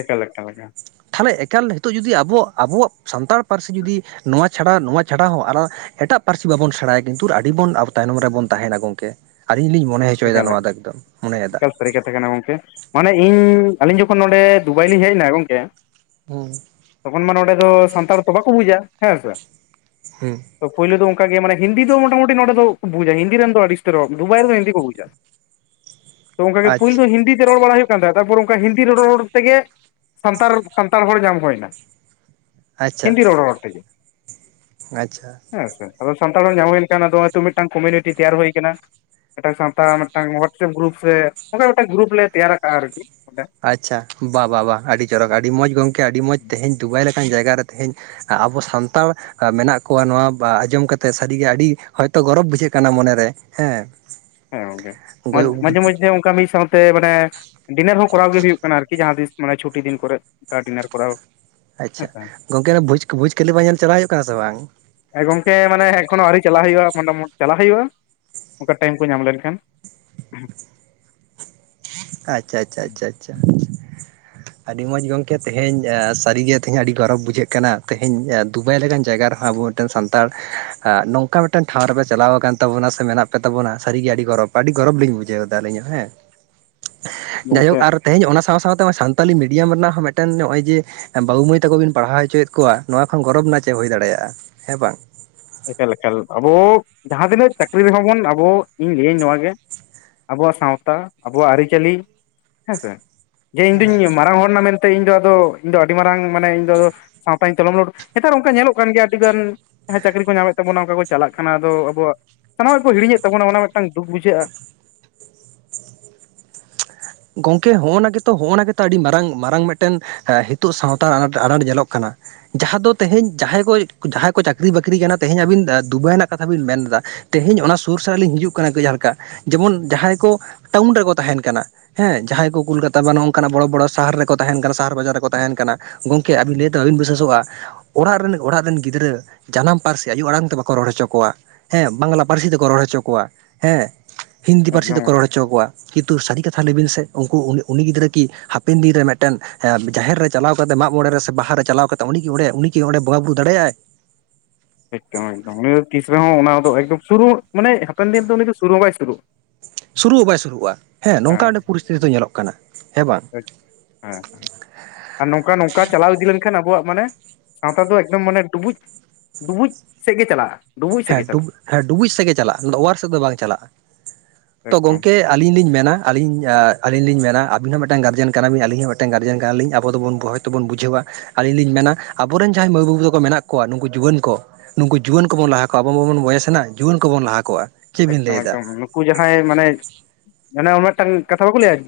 ᱮᱠᱟᱞ, ᱮᱠᱟᱞ ᱮᱠᱟᱞ ᱾ ᱛᱷᱟᱞᱮ, ᱮᱠᱟᱞ ᱦᱤᱛᱚᱜ ᱡᱩᱫᱤ ᱟᱵᱚᱣᱟᱜ ᱟᱵᱚᱣᱟᱜ ᱥᱟᱱᱛᱟᱲ ᱯᱟᱹᱨᱥᱤ ᱡᱩᱫᱤ, ᱱᱚᱣᱟ ᱪᱷᱟᱰᱟ, ᱱᱚᱣᱟ ᱪᱷᱟᱰᱟ ᱦᱚᱸ, ᱟᱨᱦᱚᱸ ᱮᱴᱟᱜ ᱯᱟᱨᱥᱤ ᱵᱟᱵᱚᱱ ᱥᱮᱬᱟᱭᱟ, ᱠᱤᱱᱛᱩ, ᱟᱹᱰᱤ ᱵᱚᱱ, ᱟᱵᱚ ᱛᱟᱭᱱᱚᱢ ᱨᱮᱵᱚᱱ ᱛᱟᱦᱮᱱᱟ ᱾ ᱜᱚᱝᱠᱮ ᱾ ᱟᱹᱞᱤᱧ ᱞᱤᱧ ᱢᱚᱱᱮ ᱦᱚᱪᱚ ᱭᱮᱫᱟ, ᱮᱠᱟᱞ ᱱᱚᱣᱟ ᱫᱚ, ᱮᱠᱫᱚᱢ, ᱹ ᱢᱚᱱᱮ ᱭᱮᱫᱟ ᱾ ᱮᱠᱟᱞ ᱥᱟᱹᱨᱤ ᱠᱟᱛᱷᱟ ᱠᱟᱱᱟ ᱜᱚᱢᱠᱮ, ᱢᱟᱱᱮ ᱤᱧ, ᱟᱹᱞᱤᱧ ᱡᱚᱠᱷᱚᱱ ᱱᱚᱰᱮ, ᱫᱩᱵᱟᱭ ᱞᱤᱧ ᱦᱮᱡ ᱮᱱᱟ, ᱜᱚᱢᱠᱮ ᱾ ᱦᱩᱸ‌᱾ ᱛᱚᱠᱷᱚᱱ ᱢᱟ, ᱱᱚᱸᱰᱮ ᱫᱚ, ᱥᱟᱱᱛᱟᱲ ᱛᱚ, ᱵᱟᱠᱚ ᱵᱩᱡᱟ, ᱦᱮᱸ ᱥᱮ ᱾ ᱦᱩᱸᱻ ᱾ ᱛᱚ ᱯᱳᱭᱞᱳ ᱫᱚ ᱚᱝᱠᱟ ᱜᱮ ᱢᱟᱱᱮ ᱦᱤᱱᱫᱤ ᱫᱚ ᱢᱚᱴᱟ ᱢᱩᱴᱤ ᱱᱚᱰᱮ ᱫᱚ ᱠᱚ ᱵᱩᱡᱟ, ᱦᱤᱱᱫᱤ ᱨᱮᱱ ᱫᱚ ᱟᱹᱰᱤ ᱩᱥᱛᱟᱹᱨ ᱨᱚ ᱫᱩᱵᱟᱭ ᱨᱮᱫᱚ ᱦᱤᱱᱫᱤ ᱠᱚ ᱵᱩᱡ <inaudible> ᱾ ᱛᱚ ᱚᱝᱠᱟᱜᱮ ᱯᱳᱭᱞᱳ ᱟᱪᱪᱷᱟ ᱫᱚ ᱦᱤᱱᱫᱤ ᱛᱮ ᱨᱚᱲ ᱵᱟᱲᱟᱭ ᱦᱩᱭᱩᱜ ᱠᱟᱱ ᱛᱟᱦᱮᱸᱜ ᱛᱟᱨᱯᱚᱨ ᱚᱝᱠᱟ ᱦᱤᱱᱫᱤ ᱨᱚᱲ ᱨᱚᱲ ᱛᱮᱜᱮ, ᱥᱟᱱᱛᱟᱲ ᱥᱟᱱᱛᱟᱲ ᱦᱚᱲ ᱧᱟᱢ ᱦᱩᱭᱱᱟ᱾ ᱟᱪᱪᱷᱟ ᱦᱤᱱᱫᱤ ᱨᱚᱲ ᱨᱚᱲ ᱛᱮᱜᱮ᱾ ᱟᱪᱪᱷᱟ᱾ ᱦᱮᱸ ᱥᱮ, ᱟᱫᱚ ᱥᱟᱱᱛᱟᱲ ᱦᱚᱲ ᱧᱟᱢ ᱦᱳᱭᱮᱱ ᱠᱷᱟᱱ ᱟᱫᱚ ᱦᱚᱭᱛᱚ ᱢᱤᱫᱴᱟᱝ ᱠᱚᱢᱤᱭᱩᱱᱤᱴᱤ ᱛᱮᱭᱟᱨ ᱦᱳᱭ ᱠᱟᱱᱟ᱾ ᱢᱤᱫᱴᱟᱝ ᱥᱟᱶ ᱛᱟ ᱢᱤᱫᱴᱟᱝ ᱦᱚᱣᱟᱴᱥᱮᱯ ᱜᱨᱩᱯ ᱥᱮ ᱚᱝᱠᱟ ᱢᱤᱫᱴᱟᱝ ᱜᱨᱩᱯ ᱞᱮ ᱛᱮᱭᱟᱨ ᱟᱠᱟᱜᱼᱟ ᱟᱨᱠᱤ, ᱟᱪᱪᱷᱟ ᱵᱟ ᱵᱟ ᱵᱟ ᱟᱹᱰᱤ ᱪᱚᱨᱚᱠ ᱟᱹᱰᱤ ᱢᱚᱸᱡᱽ ᱜᱚᱝᱠᱮ ᱟᱹᱰᱤ ᱢᱚᱸᱡᱽ, ᱛᱮᱦᱮᱧ ᱫᱩᱵᱟᱭ ᱞᱮᱠᱟᱱ ᱡᱟᱭᱜᱟ ᱨᱮ ᱛᱮᱦᱮᱧ ᱟᱵᱚ ᱥᱟᱱᱛᱟᱲ <inaudible> ᱢᱮᱱᱟᱜ ᱠᱚᱣᱟ ᱱᱚᱣᱟ ᱵᱟ ᱟᱸᱡᱚᱢ ᱠᱟᱛᱮᱜ ᱥᱟᱹᱨᱤᱜᱮ ᱟᱰᱤ, ᱦᱚᱭᱛᱳ ᱜᱚᱨᱚᱵᱽ ᱵᱩᱡᱷᱟᱹᱜ ᱠᱟᱱᱟ ᱢᱚᱱᱮᱨᱮ᱾ ᱦᱮᱸ᱾ ᱦᱮᱸ ᱜᱚᱝᱠᱮ, ᱢᱟᱡ ᱜᱚᱭ ᱢᱟᱡᱷᱮ ᱢᱚᱫᱽᱷᱮ ᱚᱝᱠᱟ ᱢᱤᱫ ᱥᱟᱶᱛᱮ ᱢᱟᱱᱮ ᱰᱤᱱᱟᱨ ᱦᱚᱸ ᱠᱚᱨᱟᱣ ᱜᱮ ᱦᱩᱭᱩᱜ ᱠᱟᱱᱟ ᱟᱨᱠᱤ ᱡᱟᱦᱟᱸ ᱛᱤᱥ ᱢᱟᱱᱮ ᱪᱷᱩᱴᱤ ᱫᱤᱱ ᱠᱚᱨᱮ, ᱚᱝᱠᱟ ᱰᱤᱱᱟᱨ ᱠᱚᱨᱟᱣ᱾ ᱟᱪᱪᱷᱟ, ᱦᱮᱸᱥᱮ ᱜᱚᱝᱠᱮ ᱟᱫᱚ ᱵᱷᱩᱡᱽ ᱵᱷᱩᱡᱽᱠᱟᱞᱤᱯᱷᱟ ᱧᱮᱞ ᱪᱟᱞᱟᱣ ᱦᱩᱭᱩᱜ ᱠᱟᱱᱟ ᱥᱮ ᱵᱟᱝ? ᱦᱮᱸ ᱜᱚᱝᱠᱮ ᱢᱟᱱᱮ ᱮᱠᱷᱚᱱᱳ ᱟᱹᱣᱨᱤ ᱪᱟᱞᱟᱣ ᱦᱩᱭᱩᱜᱼᱟ ᱢᱚᱴᱟ ᱢᱳᱴ ᱪᱟᱞᱟᱜ ᱦᱩᱭᱩᱜᱼᱟ, ᱚᱝᱠᱟ ᱴᱟᱭᱤᱢ ᱠᱚ ᱧᱟᱢ ᱞᱮᱱᱠᱷᱟᱱ᱾ ᱟᱪᱪᱷᱟ ᱟᱪᱪᱷᱟ ᱟᱪᱪᱷᱟ ᱟᱪᱪᱷᱟ᱾ ᱟᱰᱤ ᱢᱚᱡᱽ ᱜᱚᱝᱠᱮ ᱛᱮᱦᱮᱧ ᱥᱟᱨᱤ ᱜᱮ ᱛᱮᱦᱮᱧ ᱟᱰᱤ ᱜᱚᱨᱚᱵᱽ ᱵᱩᱡᱷᱟᱹᱜ ᱠᱟᱱᱟ, ᱛᱮᱦᱮᱧ ᱫᱩᱵᱟᱭ ᱞᱮᱠᱟᱱ ᱡᱟᱭᱜᱟ ᱨᱮᱦᱚᱸ <unintelligible> ᱛᱮ ᱫᱚ ᱥᱟᱱᱛᱟᱲ, ᱟᱸ ᱱᱚᱝᱠᱟ ᱢᱤᱫᱴᱮᱱ ᱴᱷᱟᱶ ᱨᱮᱯᱮ ᱪᱟᱞᱟᱣ ᱟᱠᱟᱱ ᱛᱟᱵᱚᱱᱟ ᱥᱮ ᱢᱮᱱᱟᱜ ᱯᱮ ᱛᱟᱵᱚᱱᱟ ᱥᱟᱨᱤ ᱜᱮ ᱟᱹᱰᱤ ᱜᱚᱨᱚᱵᱽ ᱟᱹᱰᱤ ᱜᱚᱨᱚᱵᱽ ᱞᱤᱧ ᱵᱩᱡᱟᱹᱣᱫᱟ ᱟᱹᱞᱤᱧ ᱦᱚᱸ ᱦᱮᱸ᱾ ᱡᱟᱭᱦᱳᱠ ᱜᱚᱝᱠᱮ ᱟᱨ ᱛᱮᱦᱮᱧ ᱚᱱᱟ ᱥᱟᱶ ᱥᱟᱶᱛᱮ ᱚᱱᱟ ᱥᱟᱱᱛᱟᱞᱤ ᱢᱤᱰᱤᱭᱟᱢ ᱨᱮᱱᱟᱜ ᱦᱚᱸ ᱢᱤᱫᱴᱮᱱ ᱱᱚᱜᱼᱚᱭ ᱡᱮ ᱵᱟᱹᱵᱩ ᱢᱟᱹᱭ ᱛᱟᱠᱚ ᱵᱤᱱ ᱯᱟᱲᱦᱟᱣ ᱦᱚᱪᱚᱭᱮᱫ ᱠᱚᱣᱟ ᱱᱚᱣᱟ ᱠᱷᱚᱱ ᱜᱚᱨᱚᱵᱽ ᱱᱟᱜ ᱪᱮᱜ ᱦᱩᱭ ᱫᱟᱲᱮᱭᱟᱜᱼᱟ, ᱦᱮᱸ ᱵᱟᱝ ᱾ ᱮᱠᱟᱞ ᱮᱠᱟᱞ, ᱟᱵᱚ ᱡᱟᱦᱟᱸ ᱛᱤᱱᱟᱹᱜ ᱪᱟᱹᱠᱨᱤ ᱨᱮᱦᱚᱸ ᱵᱚᱱ ᱟᱵᱚ ᱤᱧ ᱞᱟᱹᱭᱟᱹᱧ ᱱᱚᱣᱟ ᱜᱮ ᱟᱵᱚᱣᱟᱜ ᱥᱟᱶᱛᱟ, ᱟᱵᱚᱣᱟᱜ ᱟᱹᱨᱤᱪᱟᱹᱞᱤ ᱦᱮᱸᱥᱮ, ᱡᱮ ᱤᱧᱫᱩᱧ ᱢᱟᱨᱟᱝ ᱦᱚᱲᱱᱟ ᱢᱮᱱ ᱛᱮ ᱤᱧᱫᱚ ᱟᱫᱚ, ᱤᱧ ᱫᱚ ᱟᱹᱰᱤ ᱢᱟᱨᱟᱝ ᱢᱟᱱᱮ ᱤᱧ ᱫᱚ ᱟᱫᱚ ᱥᱟᱶᱛᱟᱧ ᱛᱚᱞᱚᱢ ᱞᱚᱴᱚᱢ, ᱱᱮᱛᱟᱨ ᱚᱝᱠᱟ ᱧᱮᱞᱚᱜ ᱠᱟᱱ ᱜᱮᱭᱟ ᱟᱹᱰᱤ ᱜᱟᱱ ᱪᱟᱹᱠᱨᱤ ᱠᱚ ᱧᱟᱢᱮᱫ ᱛᱟᱵᱚᱱᱟ ᱚᱝᱠᱟ ᱠᱚ ᱪᱟᱞᱟᱜ ᱠᱟᱱᱟ ᱟᱫᱚ ᱟᱵᱚᱣᱟᱜ, ᱥᱟᱱᱟᱢᱟᱜ ᱠᱚ ᱦᱤᱲᱤᱧ ᱛᱟᱵᱚᱱᱟ ᱚᱱᱟ ᱢᱤᱫᱴᱟᱝ ᱫᱩᱠ ᱵᱩᱡᱷᱟᱹᱜᱼᱟ ᱾ ᱜᱚᱝᱠᱮ ᱦᱚᱸᱜᱼᱚᱱᱟ ᱜᱮᱛᱚ ᱦᱚᱸᱜᱼᱚᱱᱟ ᱜᱮᱛᱚ ᱟᱹᱰᱤ ᱢᱟᱨᱟᱝ ᱢᱟᱨᱟᱝ ᱢᱤᱫᱴᱮᱱ ᱦᱮᱸ ᱦᱤᱛᱚᱜ ᱥᱟᱶᱛᱟ ᱟᱱᱟᱴ ᱟᱱᱟᱴ ᱧᱮᱞᱚᱜ ᱠᱟᱱᱟ ᱾ ᱡᱟᱦᱟᱸ ᱫᱚ ᱛᱮᱦᱮᱧ ᱡᱟᱦᱟᱸᱭ ᱠᱚ ᱡᱟᱦᱟᱸᱭ ᱠᱚ ᱪᱟᱠᱨᱤ ᱵᱟᱠᱨᱤ ᱠᱟᱱᱟ ᱛᱮᱦᱤᱧ ᱟᱵᱤᱱ ᱮᱸ ᱫᱩᱵᱟᱭ ᱨᱮᱱᱟᱜ ᱠᱟᱛᱷᱟ ᱵᱤᱱ ᱢᱮᱱᱫᱟ, ᱛᱮᱦᱮᱧ ᱚᱱᱟ ᱥᱩᱨ ᱥᱟᱨ ᱞᱤᱧ ᱦᱤᱡᱩᱜ ᱠᱟᱱᱟ ᱠᱟᱹᱡ ᱦᱟᱞᱠᱟ ᱡᱮᱢᱚᱱ ᱡᱟᱦᱟᱸᱭ ᱠᱚ ᱴᱟᱣᱩᱱ ᱨᱮᱠᱚ ᱛᱟᱦᱮᱸᱱ ᱠᱟᱱᱟ ᱦᱮᱸ, ᱡᱟᱦᱟᱸᱭ ᱠᱚ ᱠᱳᱞᱠᱟᱛᱟ ᱵᱟ ᱱᱚᱜ-ᱚ ᱱᱚᱝᱠᱟ ᱱᱟᱜ ᱵᱚᱲᱚ ᱵᱚᱲᱚ ᱥᱟᱦᱟᱨ ᱨᱮᱠᱚ ᱛᱟᱦᱮᱸᱱ ᱠᱟᱱᱟ ᱥᱟᱦᱟᱨ ᱵᱟᱡᱟᱨ ᱨᱮᱠᱚ ᱛᱟᱦᱮᱸᱱ ᱠᱟᱱᱟ ᱾ ᱜᱚᱝᱠᱮ ᱟᱵᱤᱱ ᱞᱟᱹᱭ ᱛᱮ ᱵᱟᱵᱤᱱ ᱵᱟᱵᱮᱱ ᱵᱤᱥᱟᱹᱥᱚᱜᱼᱟ, ᱚᱲᱟᱜ ᱨᱮᱱ ᱚᱲᱟᱜ ᱨᱮᱱ ᱜᱤᱫᱽᱨᱟᱹ ᱡᱟᱱᱟᱢ ᱯᱟᱹᱨᱥᱤ ᱟᱭᱚ ᱟᱲᱟᱝ ᱛᱮ ᱵᱟᱠᱚ ᱨᱚᱲ ᱦᱚᱪᱚ ᱠᱚᱣᱟ ᱾ ᱦᱮᱸ ᱵᱟᱝᱞᱟ ᱯᱟᱨᱥᱤ ᱛᱮᱠᱚ ᱨᱚᱲ ᱦᱚᱪᱚ ᱠᱚᱣᱟ ᱦᱮᱸ ᱾ ᱦᱤᱱᱫᱤ ᱯᱟᱨᱥᱤ ᱛᱮᱠᱚ ᱮᱠᱫᱚᱢ ᱨᱚᱲ ᱦᱚᱪᱚ ᱟᱠᱚᱣᱟ, ᱠᱤᱱᱛᱩ ᱥᱟᱨᱤ ᱠᱟ <unintelligible> ᱞᱟᱹᱭ ᱵᱤᱱ ᱥᱮ ᱩᱱᱠᱩ ᱩᱱᱤ ᱩᱱᱤ ᱜᱤᱫᱽᱨᱟᱹ ᱠᱤ ᱦᱟᱯᱮᱱ ᱫᱤᱱ ᱨᱮ ᱢᱤᱫᱴᱮᱱ ᱦᱮᱸ ᱡᱟᱦᱮᱨ ᱨᱮ ᱪᱟᱞᱟᱣ ᱠᱟᱛᱮᱜ ᱢᱟᱜ ᱢᱚᱬᱮ ᱨᱮ ᱥᱮ ᱵᱟᱦᱟ ᱨᱮ ᱪᱟᱞᱟᱣ ᱠᱟᱛᱮ ᱩᱱᱤ ᱠᱤ ᱚᱸᱰᱮ ᱩᱱᱤ ᱠᱤ ᱚᱸᱰᱮ ᱵᱚᱸᱜᱟ ᱵᱩᱨᱩ ᱫᱟᱲᱮᱭᱟᱜᱼᱟᱭ ᱾ ᱮᱠᱫᱚᱢ ᱮᱠᱫᱚᱢ, ᱩᱱᱤ ᱫᱚ ᱛᱤᱥ ᱨᱮᱦᱚᱸ ᱚᱱᱟ ᱫᱚ ᱮᱠᱫᱚᱢ ᱥᱩᱨᱩ ᱢᱟᱱᱮ ᱦᱟᱯᱮᱱ ᱫᱤᱱ ᱫᱚ ᱩᱱᱤ ᱫᱚ ᱥᱩᱨᱩ ᱦᱚᱸ ᱵᱟᱭ ᱥᱩᱨᱩᱜ ᱾ ᱥᱩᱨᱩᱜ ᱦᱚᱸ ᱵᱟᱭ ᱥᱩᱨᱩᱜᱼᱟ, ᱦᱮᱸ ᱱᱚᱝᱠᱟ ᱚᱸᱰᱮ ᱯᱚᱨᱤᱥᱛᱤᱛᱤ ᱫᱚ ᱧᱮᱞᱚᱜ ᱠᱟᱱᱟ ᱾ ᱦᱮᱸ ᱵᱟᱝ? <inaudible> ᱦᱮᱸ ᱦᱮᱸ᱾ ᱟᱨ ᱱᱚᱝᱠᱟ ᱱᱚᱝᱠᱟ ᱪᱟᱞᱟᱣ ᱤᱫᱤ ᱞᱮᱱᱠᱷᱟᱱ ᱟᱵᱚᱣᱟᱜ ᱢᱟᱱᱮ, ᱥᱟᱶᱛᱟ ᱫᱚ ᱮᱠᱫᱚᱢ ᱢᱟᱱᱮ ᱰᱩᱵᱩᱡ ᱰᱩᱵᱩᱡ ᱥᱮᱫ ᱜᱮ ᱪᱟᱞᱟᱜᱼᱟ ᱾ ᱦᱮᱸ ᱰᱩ ᱦᱮᱸ ᱰᱩᱵᱩᱡ ᱥᱮᱜ ᱜᱮ ᱪᱟᱞᱟᱜᱼᱟ ᱚᱱᱟ ᱫᱚ ᱚᱣᱟᱨ ᱥᱮᱫ ᱫᱚ ᱵᱟᱝ ᱪᱟᱞᱟᱜᱼᱟ᱾ ᱛᱚ ᱮᱠᱫᱚᱢ ᱜᱚᱝᱠᱮ ᱟᱹᱞᱤᱧ ᱞᱤᱧ ᱢᱮᱱᱟ ᱟᱹᱞᱤᱧ, ᱮᱸ ᱟᱹᱞᱤᱧ ᱞᱤᱧ ᱢᱮᱱᱟ ᱟᱵᱤᱱ ᱦᱚᱸ ᱢᱤᱫᱴᱟᱝ ᱜᱟᱨᱡᱮᱱ ᱠᱟᱱᱟ ᱵᱤᱱ ᱟᱞᱤᱧ ᱦᱚᱸ ᱢᱤᱫᱴᱟᱝ ᱜᱟᱨᱡᱮᱱ ᱠᱟᱱᱟ ᱞᱤᱧ ᱟᱵᱚ ᱫᱚᱵᱚᱱ <inaudible> ᱛᱚ ᱵᱚᱱ ᱵᱩᱡᱷᱟᱹᱣᱟ, ᱟᱹᱞᱤᱧ ᱞᱤᱧ ᱢᱮᱱᱟ ᱟᱵᱚ ᱨᱮᱱ ᱡᱟᱦᱟᱸᱭ ᱢᱟᱹᱭ ᱵᱟᱹᱵᱩ ᱛᱟᱠᱚ ᱢᱮᱱᱟᱜ ᱠᱚᱣᱟ ᱱᱩᱠᱩ ᱡᱩᱣᱟᱹᱱ ᱠᱚ, ᱱᱩᱠᱩ ᱡᱩᱣᱟᱹᱱ ᱠᱚᱵᱚᱱ ᱞᱟᱦᱟ ᱠᱚᱣᱟ, ᱟᱵᱚ ᱢᱟᱵᱚᱱ ᱵᱚᱭᱮᱥᱱᱟ ᱡᱩᱣᱟᱹᱱ ᱠᱚᱵᱚᱱ ᱞᱟᱦᱟ ᱠᱚᱣᱟ ᱾ ᱮᱠᱫᱚᱢ ᱮᱠᱫᱚᱢ, ᱱᱩᱠᱩ ᱡᱟᱦᱟᱸᱭ ᱢᱟᱱᱮ <unintelligible> ᱢᱮᱜ ᱴᱟᱝ ᱠᱟᱛᱷᱟ ᱵᱟᱠᱚ ᱞᱟᱹᱭᱟ